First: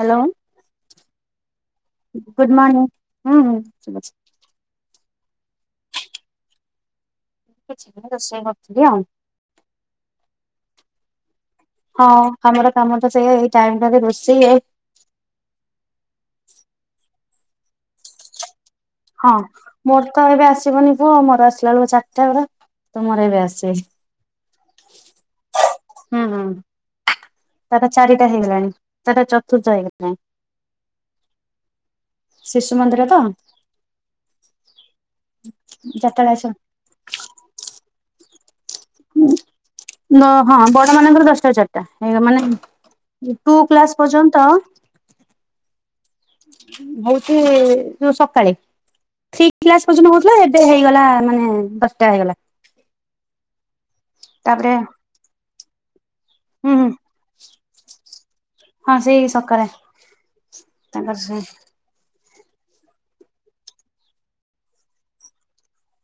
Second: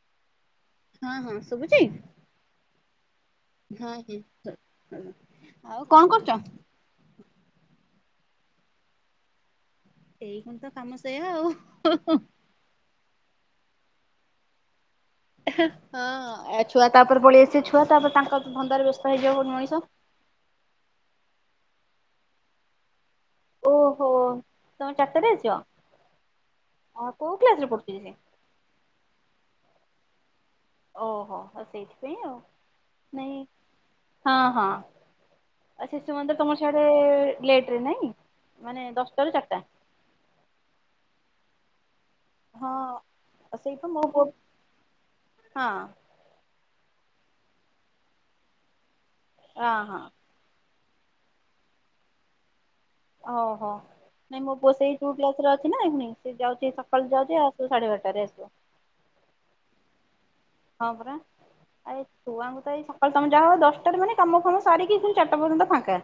Hello ହଁ ହଁ ଶୁଭୁଚି? ଗୁଡ଼ ମନି ହଁ ହିଁ ହ ହୋ ହୋ ଆଉ କଣ କରୁଚ? କିଛି ନାଁ ରୋଷେଇ କରଥିଲି ଆଉ। ସେଇ ପୁଣି ତ କାମ ସେଇଆ ଆଉ। ହଁ ଆମର କାମ ତ ସେଇ ଏଇ ଟାଇମ ଟାରେ ରୋଷେଇ ହଁ ଆ ଛୁଆ ତାପରେ ପଳେଇ ଆସିବେ ଛୁଆ ତାପରେ ତାଙ୍କ ଧନ୍ଦାରେ ବ୍ୟସ୍ ହଁ ମୋର ତ ଏବେ ଆସିବନି ପୁଅ ମୋର ଆସିଲା ବେଳକୁ ଚାରଟା ବେଡେ ତମର ଏବେ ଆସ ଓହୋ ତମେ ଚାରଟା ଆସିବ ଆ କୋଉ କ୍ଲା ତାଟା ଚାରିଟା ହେଇଗେଲାଣି ସେଟା ଚତୁର୍ଥା ହେଇଗଲା। ଓହୋ ଆ ସେଇଥିପାଇଁ ଆଉ ଶିଶୁ ମନ୍ଦିର ତ ନାଇଁ ହଁ ହଁ। ଯେତେବେଳେ ଆସ ସେ ଲେଟରେ ନାଇଁ ମାନେ ଦଶଟା ରୁ ଚାରିଟା। ନ ହଁ ବଡ ମାନଙ୍କର ଦଶଟା ଚାରିଟା ହେଁ ମାନେ ହଁ ଟୁ ସେଇପା କ୍ଲାସ ମୋ ପୁଅ ପର୍ଯ୍ୟନ୍ତ ହଁ। ହଉଚି ଯୋଉ ସକାଳେ ଥି ହଁ କ୍ଲାସ୍ ହଁ। ପର୍ଯ୍ୟନ୍ତ ଯେ ଏବେ ହେଇଗଲା ମାନେ ଦଶଟା ହେଇଗଲା। ଓହୋ ନାଇଁ ମୋ ତାପରେ ପୋ ସେେଇ ଟୁ କ୍ଲାସରେ ଅଛି ନା ଏଇ ପୁଣି ସେ ଯାଉଚି ହୁଁ ହୁଁ ସକାଳୁ ଯାଉଚି ଆସୁ ସାଢେ ବାରଟାରେ ଆସିବ। ହଁ ସେଇ ସକାରେ। ହଁ ପରା। ଆଏ ଛୁଆଙ୍କୁ ତ ଏଇ ସକାଳ ଟାମ୍ ଯାହା ଦଶଟାରେ ମାନେ କାମ କାମ ସାରିକି ପୁଣି ଚାରିଟା ପର୍ଯ୍ୟନ୍ତ ଫାଙ୍କା।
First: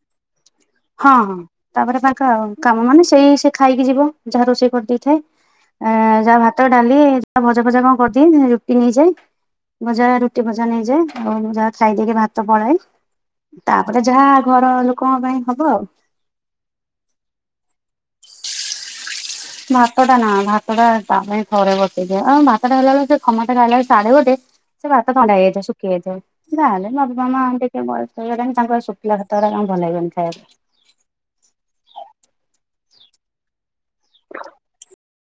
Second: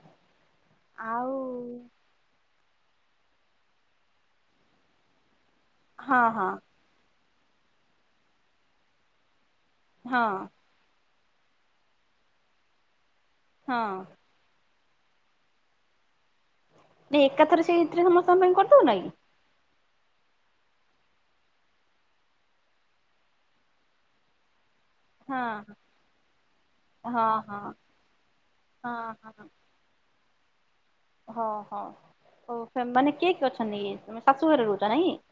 ହଁ ଆଉ ତାପରେ ତାଙ୍କା କାମ ମାନେ ସେଇ ସେ ଖାଇକି ଯିବ ଯାହା ରୋଷେଇ କରିଦେଇଥାଏ ଏ ହଁ ଯା ହଁ ଭାତ ଡାଲି ଯ ଭଜା ଫଜା କ କରିଦିଏ ରୁଟି ନେଇଯାଏ। ଭଜା ହଁ ରୁଟି ଭଜା ନେଇଯାଏ ଆଉ ମୁଁ ଯାହା ଖାଇଦେଇକି ଭାତ ପଳଏ। ତାପରେ ହଁ। ଯାହା ଘର ଲୋକଙ୍କ ପାଇଁ ହବ ଆଉ। ଡି ଏକାଥର ସେଇଥିରେ [unintelligible] କରଦୌନ କି? ଭାତଟା ନା ଭାତଟା ତା ପାଇଁ ଥରେ ବସେଇଦିଏ, ଆଉ ଭାତ ଟା ହେଲା ବେଳକୁ ସେ ସମସ୍ତେ ଖାଇଲାବେଳେ ସାଢେ ଗୋଟେ। ସେ ଭାତ ଥଣ୍ଡା ହେଇଯାଇଥିବ ହଁ ଶୁଖି ଯାଇଥିବ। ଯାହେଲେ ହଁ ବାପା ମା ହଁ ଟିକେ ବୟସ ହେଇଗଲାଣି, ତାଙ୍କୁ ଆଉ ହଁ ସୁଖିଲା ଭାତ ଅରା କଣ ଭଲ ଲାଗିବନି ଖାଇଆକୁ। ସେମାନେ କିଏ କିଏ ଅଛନ୍ତି କି? ତମେ ଶାଶୁ ଘରେ ରହୁଚ ନାଇଁ କି?